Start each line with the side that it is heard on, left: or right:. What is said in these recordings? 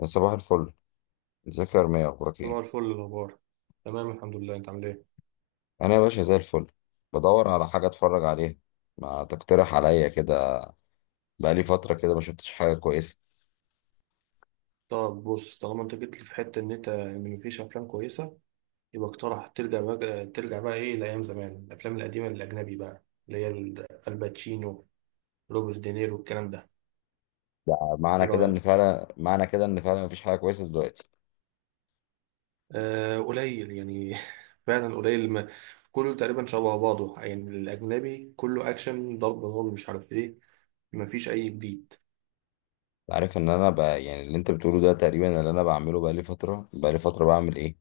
left: يا صباح الفل. ازيك يا رمية؟ اخبارك
right: صباح
left: ايه؟
right: الفل. الأخبار تمام، الحمد لله. أنت عامل إيه؟
left: انا يا باشا زي الفل. بدور على حاجه اتفرج عليها. ما تقترح عليا كده. بقالي فتره كده ما شفتش حاجه كويسه.
right: طب بص، طالما أنت جيت لي في حتة إن مفيش أفلام كويسة، يبقى اقترح ترجع بقى إيه لأيام زمان، الأفلام القديمة الأجنبي بقى اللي هي الباتشينو، روبرت دينيرو، الكلام ده.
left: ده معنى
right: إيه
left: كده ان
right: رأيك؟
left: فعلا معنى كده ان فعلا مفيش حاجه كويسه دلوقتي.
right: آه، قليل يعني فعلا قليل ما. كله تقريبا شبه بعضه يعني، الأجنبي كله أكشن، ضرب نار، مش عارف إيه. مفيش أي جديد.
left: أنت عارف ان انا بقى، يعني اللي انت بتقوله ده تقريبا اللي انا بعمله. بقالي فتره بعمل ايه؟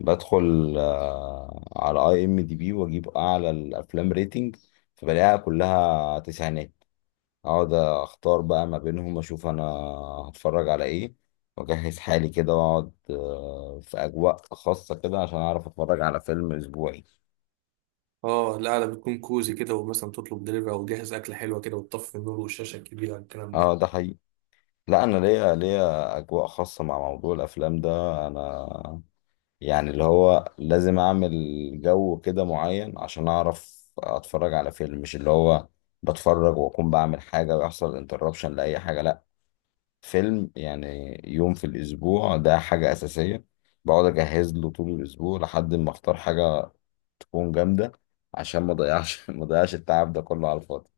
left: بدخل على اي ام دي بي، واجيب اعلى الافلام ريتنج. فبلاقيها كلها تسعينات. اقعد اختار بقى ما بينهم، اشوف انا هتفرج على ايه. واجهز حالي كده، واقعد في اجواء خاصة كده، عشان اعرف اتفرج على فيلم اسبوعي.
right: اه، القعدة بتكون كوزي كده، ومثلا تطلب دليفري او جاهز اكله حلوه كده، وتطفي النور والشاشه الكبيره، الكلام
left: اه،
right: ده.
left: ده حقيقي. لا، انا ليا اجواء خاصة مع موضوع الافلام ده. انا يعني اللي هو لازم اعمل جو كده معين، عشان اعرف اتفرج على فيلم. مش اللي هو بتفرج واكون بعمل حاجة ويحصل انتربشن لاي حاجة. لا. فيلم يعني يوم في الأسبوع ده حاجة أساسية. بقعد أجهز له طول الأسبوع لحد ما أختار حاجة تكون جامدة. عشان ما أضيعش ما أضيعش التعب ده كله على الفاضي.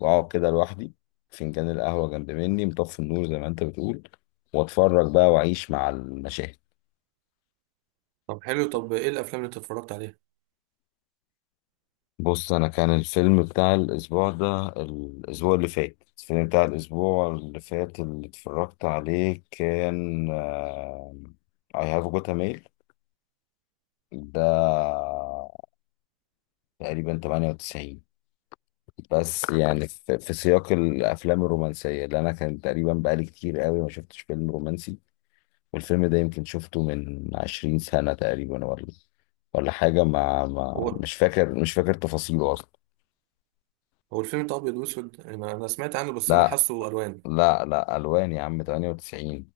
left: وأقعد كده لوحدي، فنجان القهوة جنب مني، مطفي النور زي ما أنت بتقول. وأتفرج بقى وأعيش مع المشاهد.
right: طب حلو. طب ايه الافلام اللي انت اتفرجت عليها؟
left: بص أنا، كان الفيلم بتاع الأسبوع اللي فات اللي اتفرجت عليه كان I have got a mail. ده تقريبا 98. بس يعني في سياق الافلام الرومانسيه، اللي انا كان تقريبا بقالي كتير قوي ما شفتش فيلم رومانسي. والفيلم ده يمكن شفته من 20 سنه تقريبا، ولا حاجه. ما, ما
right: هو
left: مش فاكر تفاصيله اصلا.
right: الفيلم ده ابيض واسود؟ انا سمعت عنه بس انا
left: لا،
right: حاسه الوان.
left: لا، لا، الوان يا عم، 98.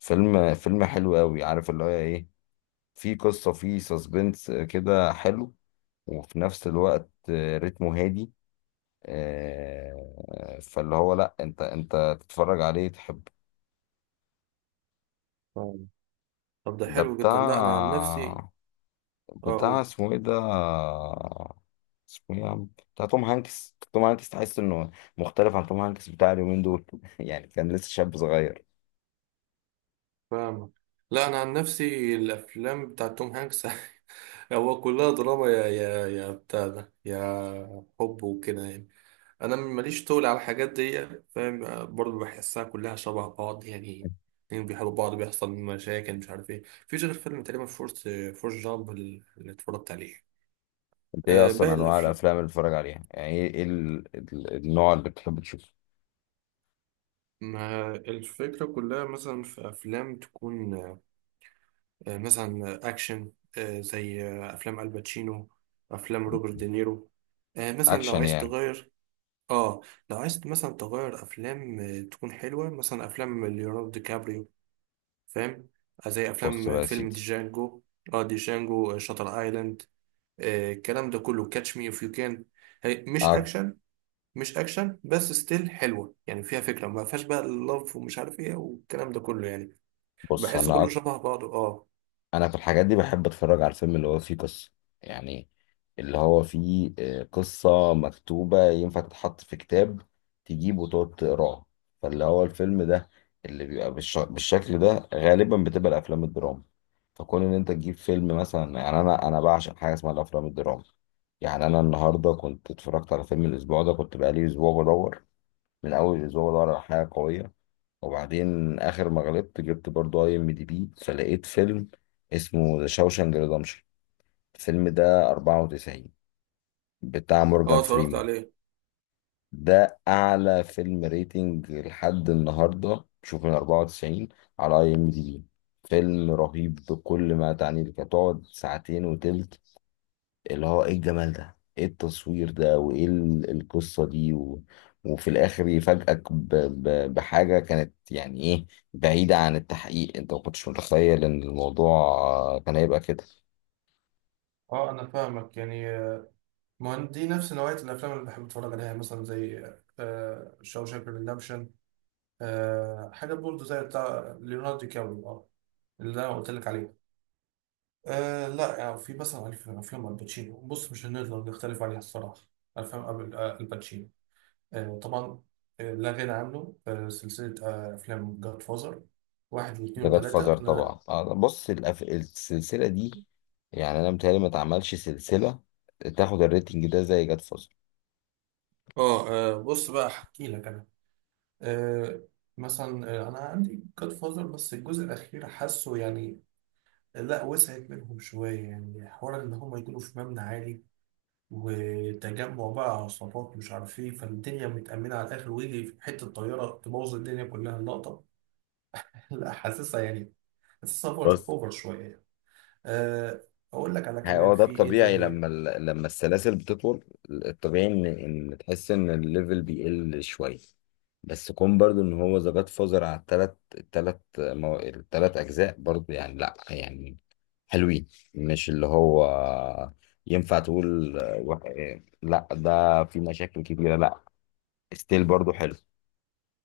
left: فيلم حلو قوي. عارف اللي هو ايه؟ في قصه، في سسبنس كده حلو، وفي نفس الوقت رتمه هادي. فاللي هو لا، انت تتفرج عليه تحب.
right: ف- طب ده
left: ده
right: حلو جدا. لا انا عن نفسي،
left: بتاع،
right: اقول.
left: اسمه ايه ده؟ اسمه ايه يا عم؟ بتاع توم هانكس. توم هانكس، تحس انه مختلف عن توم هانكس بتاع اليومين دول يعني كان لسه شاب صغير.
right: فاهمك. لا انا عن نفسي الافلام بتاع توم هانكس هو كلها دراما، يا بتاع ده، يا حب وكده يعني. انا ماليش طول على الحاجات دي، فاهم؟ برضه بحسها كلها شبه بعض يعني. اتنين بيحبوا بعض، بيحصل مشاكل، مش عارف ايه. مفيش غير فيلم تقريبا فورس جامب اللي اتفرجت عليه.
left: انت ايه اصلا
right: باقي
left: انواع
right: الأفلام،
left: الافلام اللي بتتفرج عليها؟ يعني ايه النوع اللي بتحب تشوفه؟
right: ما الفكرة كلها. مثلا في أفلام تكون مثلا أكشن، زي أفلام الباتشينو، أفلام روبرت دينيرو، مثلا لو
left: اكشن
right: عايز
left: يعني.
right: تغير. آه لو عايز مثلا تغير أفلام تكون حلوة، مثلا أفلام ليوناردو دي كابريو، فاهم؟ زي
left: بص
right: أفلام
left: بقى يا
right: فيلم
left: سيدي.
right: ديجانجو، ديجانجو، شاتر آيلاند، الكلام ده كله، كاتش مي إف يو كان. هي مش
left: أك-
right: أكشن، مش أكشن بس ستيل حلوة يعني. فيها فكرة، ما فيهاش بقى اللف ومش عارف إيه والكلام ده كله يعني.
left: بص،
right: بحسه
left: انا
right: كله شبه بعضه. اه.
left: انا في الحاجات دي بحب اتفرج على الفيلم اللي هو فيه قصة. يعني اللي هو فيه قصة مكتوبة ينفع تتحط في كتاب، تجيب وتقعد تقراه. فاللي هو الفيلم ده اللي بيبقى بالشكل ده غالبا بتبقى الافلام الدراما. فكون ان انت تجيب فيلم مثلا، يعني انا بعشق حاجة اسمها الافلام الدراما. يعني انا النهارده كنت اتفرجت على فيلم الاسبوع ده. كنت بقالي اسبوع بدور، من اول الاسبوع بدور على حاجة قوية. وبعدين اخر ما غلبت جبت برضو اي ام دي بي، فلقيت فيلم اسمه ذا شاوشانج ريدمشن. الفيلم ده 94 بتاع مورجان
right: اه اتفرجت
left: فريمان.
right: عليه.
left: ده اعلى فيلم ريتنج لحد النهارده، شوف، من 94 على اي ام دي بي. فيلم رهيب بكل ما تعنيه لك. هتقعد ساعتين وتلت اللي هو ايه الجمال ده، ايه التصوير ده، وايه القصة دي وفي الاخر يفاجئك بحاجة كانت يعني ايه، بعيدة عن التحقيق. انت ما كنتش متخيل ان الموضوع كان هيبقى كده.
right: اه انا فاهمك يعني، ما هو دي نفس نوعية الافلام اللي بحب اتفرج عليها، مثلا زي شاوشانك ريدمشن. حاجة برضه زي بتاع ليوناردو دي كابريو، اه، اللي انا قلت لك عليه. آه لا يعني، في مثلا افلام الباتشينو بص مش هنقدر نختلف عليها الصراحة. افلام الباتشينو، آه طبعا، آه لا غنى عنه. آه سلسلة افلام جاد فازر واحد واثنين
left: ده جاد فازر
right: وثلاثة. انا
left: طبعا. بص، السلسلة دي يعني انا متهيألي ما اتعملش سلسلة تاخد الريتنج ده زي جاد فازر.
right: اه، بص بقى احكي لك انا. آه، مثلا، انا عندي جاد فازر بس الجزء الاخير حاسه يعني لا، وسعت منهم شويه يعني. حوار ان هم يكونوا في مبنى عالي وتجمع بقى عصابات مش عارف ايه، فالدنيا متأمنة على الآخر، ويجي في حتة طيارة تبوظ الدنيا كلها اللقطة. لا حاسسها يعني، حاسسها أوفر
left: بس
right: أوفر شوية يعني. أه، أقول لك على
left: هو
right: كمان
left: ده
right: في إيه
left: الطبيعي،
right: تاني.
left: لما لما السلاسل بتطول. الطبيعي ان تحس ان الليفل بيقل شويه. بس كون برضو ان هو ذا جاد فازر على التلات اجزاء برضو، يعني لا، يعني حلوين. مش اللي هو ينفع تقول لا ده في مشاكل كبيره. لا، ستيل برضو حلو.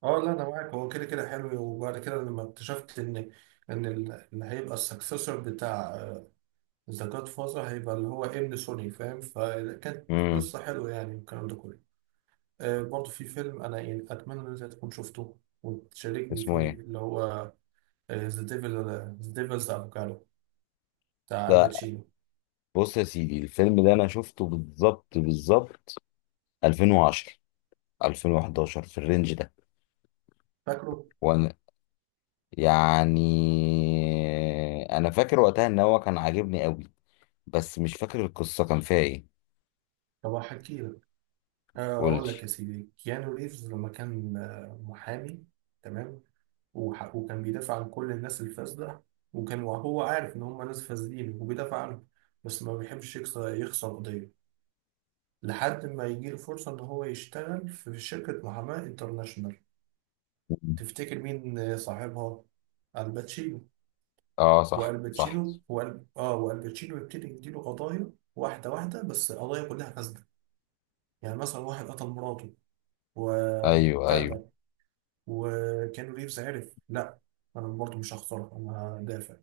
right: أه لا أنا معاك، هو كده كده حلو. وبعد كده لما اكتشفت إن اللي هيبقى السكسسور بتاع ذا جاد فازر هيبقى اللي هو ابن سوني، فاهم، فكانت
left: امم
right: قصة حلوة يعني والكلام ده كله. آه برضه في فيلم أنا يعني أتمنى إن أنت تكون شفته وتشاركني
left: اسمه
right: فيه
left: ايه
right: اللي هو ذا ديفلز أفوكادو بتاع
left: ده؟
right: الباتشينو.
left: بص يا سيدي، الفيلم ده انا شفته بالظبط بالظبط، 2010، 2011، في الرينج ده.
right: فاكره؟
left: يعني انا فاكر وقتها ان هو كان عاجبني قوي، بس مش فاكر القصة كان فيها ايه.
right: طب هحكي لك. آه
left: قولي.
right: أقول لك يا سيدي، كيانو ريفز لما كان محامي، تمام، وكان بيدافع عن كل الناس الفاسدة. وهو عارف إن هم ناس فاسدين وبيدافع عنهم، بس ما بيحبش يخسر قضية، لحد ما يجي له فرصة إن هو يشتغل في شركة محاماة انترناشونال. تفتكر مين صاحبها؟ الباتشينو.
left: اه، صح، صح.
right: والباتشينو وال... آه والباتشينو يبتدي يديله قضايا واحدة واحدة، بس قضايا كلها فاسدة. يعني مثلا واحد قتل مراته
left: ايوه،
right: وبتاع
left: ايوه.
right: ده، وكانو ريفز عرف، لا أنا برضه مش هخسرها، أنا هدافع.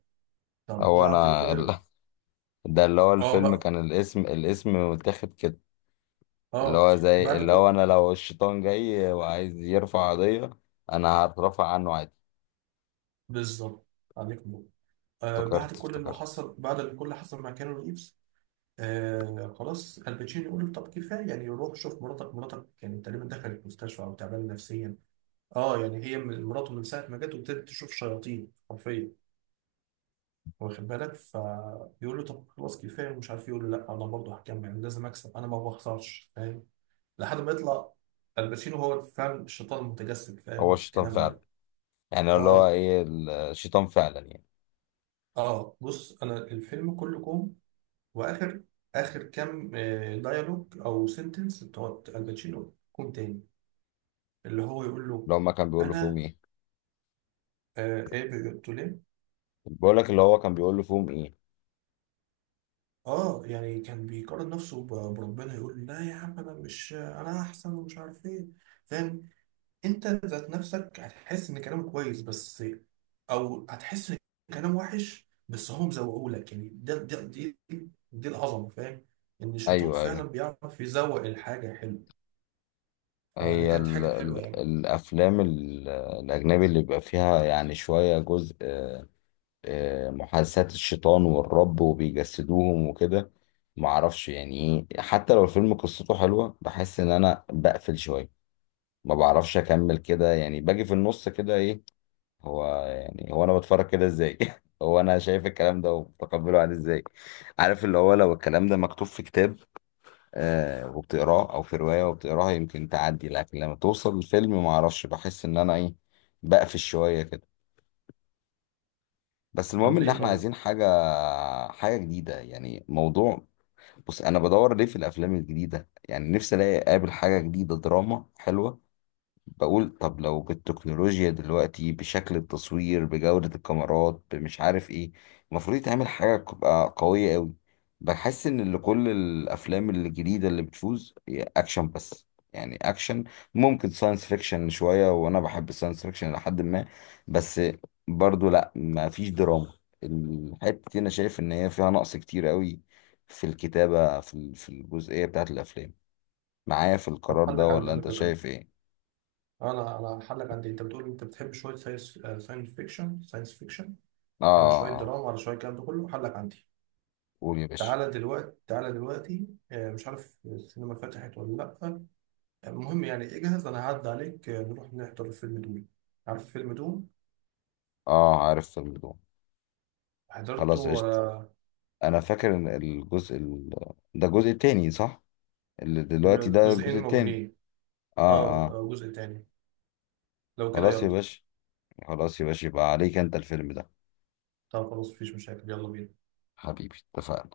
right: طب
left: هو
right: بعد
left: انا
right: كل
left: ده، اللي هو
right: آه
left: الفيلم
right: بقى.
left: كان، الاسم متاخد كده. اللي
right: آه
left: هو زي
right: بعد
left: اللي هو،
right: كل
left: انا لو الشيطان جاي وعايز يرفع قضية، انا هترفع عنه عادي.
right: بالظبط. عليك نور. آه بعد
left: افتكرت،
right: كل اللي
left: افتكرت.
right: حصل بعد اللي كل اللي حصل مع كانو ريفز، آه خلاص، الباتشينو يقول له طب كفايه يعني، روح شوف مراتك، مراتك يعني تقريبا دخلت مستشفى او تعبانه نفسيا. اه يعني هي مراته من ساعه ما جت، وابتدت تشوف شياطين حرفيا، واخد بالك؟ فيقول له طب خلاص كفايه ومش عارف إيه. يقول له لا انا برضه هكمل، لازم اكسب، انا ما بخسرش، فاهم؟ لحد ما يطلع الباتشينو هو فاهم الشيطان المتجسد،
left: هو
right: فاهم
left: الشيطان
right: الكلام
left: فعلا.
right: ده.
left: يعني اللي هو
right: اه.
left: ايه الشيطان فعلا يعني.
right: اه بص، انا الفيلم كله كوم، واخر كام ديالوج او سنتنس بتوع الباتشينو كوم تاني، اللي هو يقول له.
left: اللي هما كان بيقول له فيهم
right: انا
left: ايه؟
right: ايه قلت له ليه؟
left: بقول لك، اللي هو كان بيقول له فيهم ايه؟
right: اه يعني كان بيقارن نفسه بربنا، يقول لا يا عم انا مش، انا احسن، ومش عارف ايه، فاهم؟ انت ذات نفسك هتحس ان كلامك كويس بس، او هتحس ان كلام وحش بس هم مزوقوا لك يعني. ده ده دي دي العظمه، فاهم؟ ان الشيطان
left: ايوه،
right: فعلا
left: ايوه.
right: بيعرف يزوق الحاجه حلوه، فدي
left: هي
right: كانت
left: ال
right: حاجه حلوه
left: ال
right: يعني.
left: الأفلام الأجنبي اللي بيبقى فيها يعني شوية جزء، محادثات الشيطان والرب وبيجسدوهم وكده. معرفش يعني إيه، حتى لو الفيلم قصته حلوة بحس إن أنا بقفل شوية. ما بعرفش أكمل كده. يعني باجي في النص كده إيه؟ هو يعني، هو أنا بتفرج كده إزاي؟ هو أنا شايف الكلام ده ومتقبله عادي إزاي؟ عارف، اللي هو لو الكلام ده مكتوب في كتاب وبتقراه، او في روايه وبتقراها يمكن تعدي. لكن لما توصل الفيلم ما اعرفش، بحس ان انا ايه، بقفش شويه كده. بس المهم
right: طب
left: ان
right: ليه
left: احنا
right: طيب؟
left: عايزين حاجه، حاجه جديده، يعني موضوع. بص، انا بدور ليه في الافلام الجديده؟ يعني نفسي الاقي اقابل حاجه جديده، دراما حلوه. بقول طب لو بالتكنولوجيا دلوقتي، بشكل التصوير، بجودة الكاميرات، بمش عارف ايه، المفروض يتعمل حاجة تبقى قوية قوي. بحس ان اللي كل الافلام الجديدة اللي بتفوز هي اكشن بس. يعني اكشن، ممكن ساينس فيكشن شوية، وانا بحب الساينس فيكشن لحد ما. بس برضو لا، ما فيش دراما. الحتة دي انا شايف ان هي فيها نقص كتير قوي في الكتابة، في في الجزئية بتاعت الافلام. معايا في
right: طب
left: القرار ده
right: حلك عندي
left: ولا
right: على
left: انت
right: فكره.
left: شايف ايه؟
right: اه، انا هحلك عندي، انت بتقول انت بتحب شويه ساينس فيكشن
left: اه.
right: على شويه
left: آه، آه.
right: دراما، على شويه الكلام ده كله، هحلك عندي.
left: قول يا باشا.
right: تعالى دلوقتي، مش عارف السينما فتحت ولا لا. المهم يعني اجهز، انا هعدي عليك، نروح نحضر فيلم دوم. عارف فيلم دوم؟
left: اه، عارف فيلم دوم.
right: حضرته
left: خلاص،
right: ولا؟
left: عشت. انا فاكر ان الجزء ده الجزء التاني، صح؟ اللي دلوقتي ده الجزء
right: جزئين
left: التاني.
right: موجودين. اه،
left: اه، اه.
right: جزء تاني. لو كده
left: خلاص يا
right: يلا.
left: باشا، خلاص يا باشا، يبقى عليك انت الفيلم ده.
right: طب خلاص مفيش مشاكل، يلا بينا.
left: حبيبي، اتفقنا.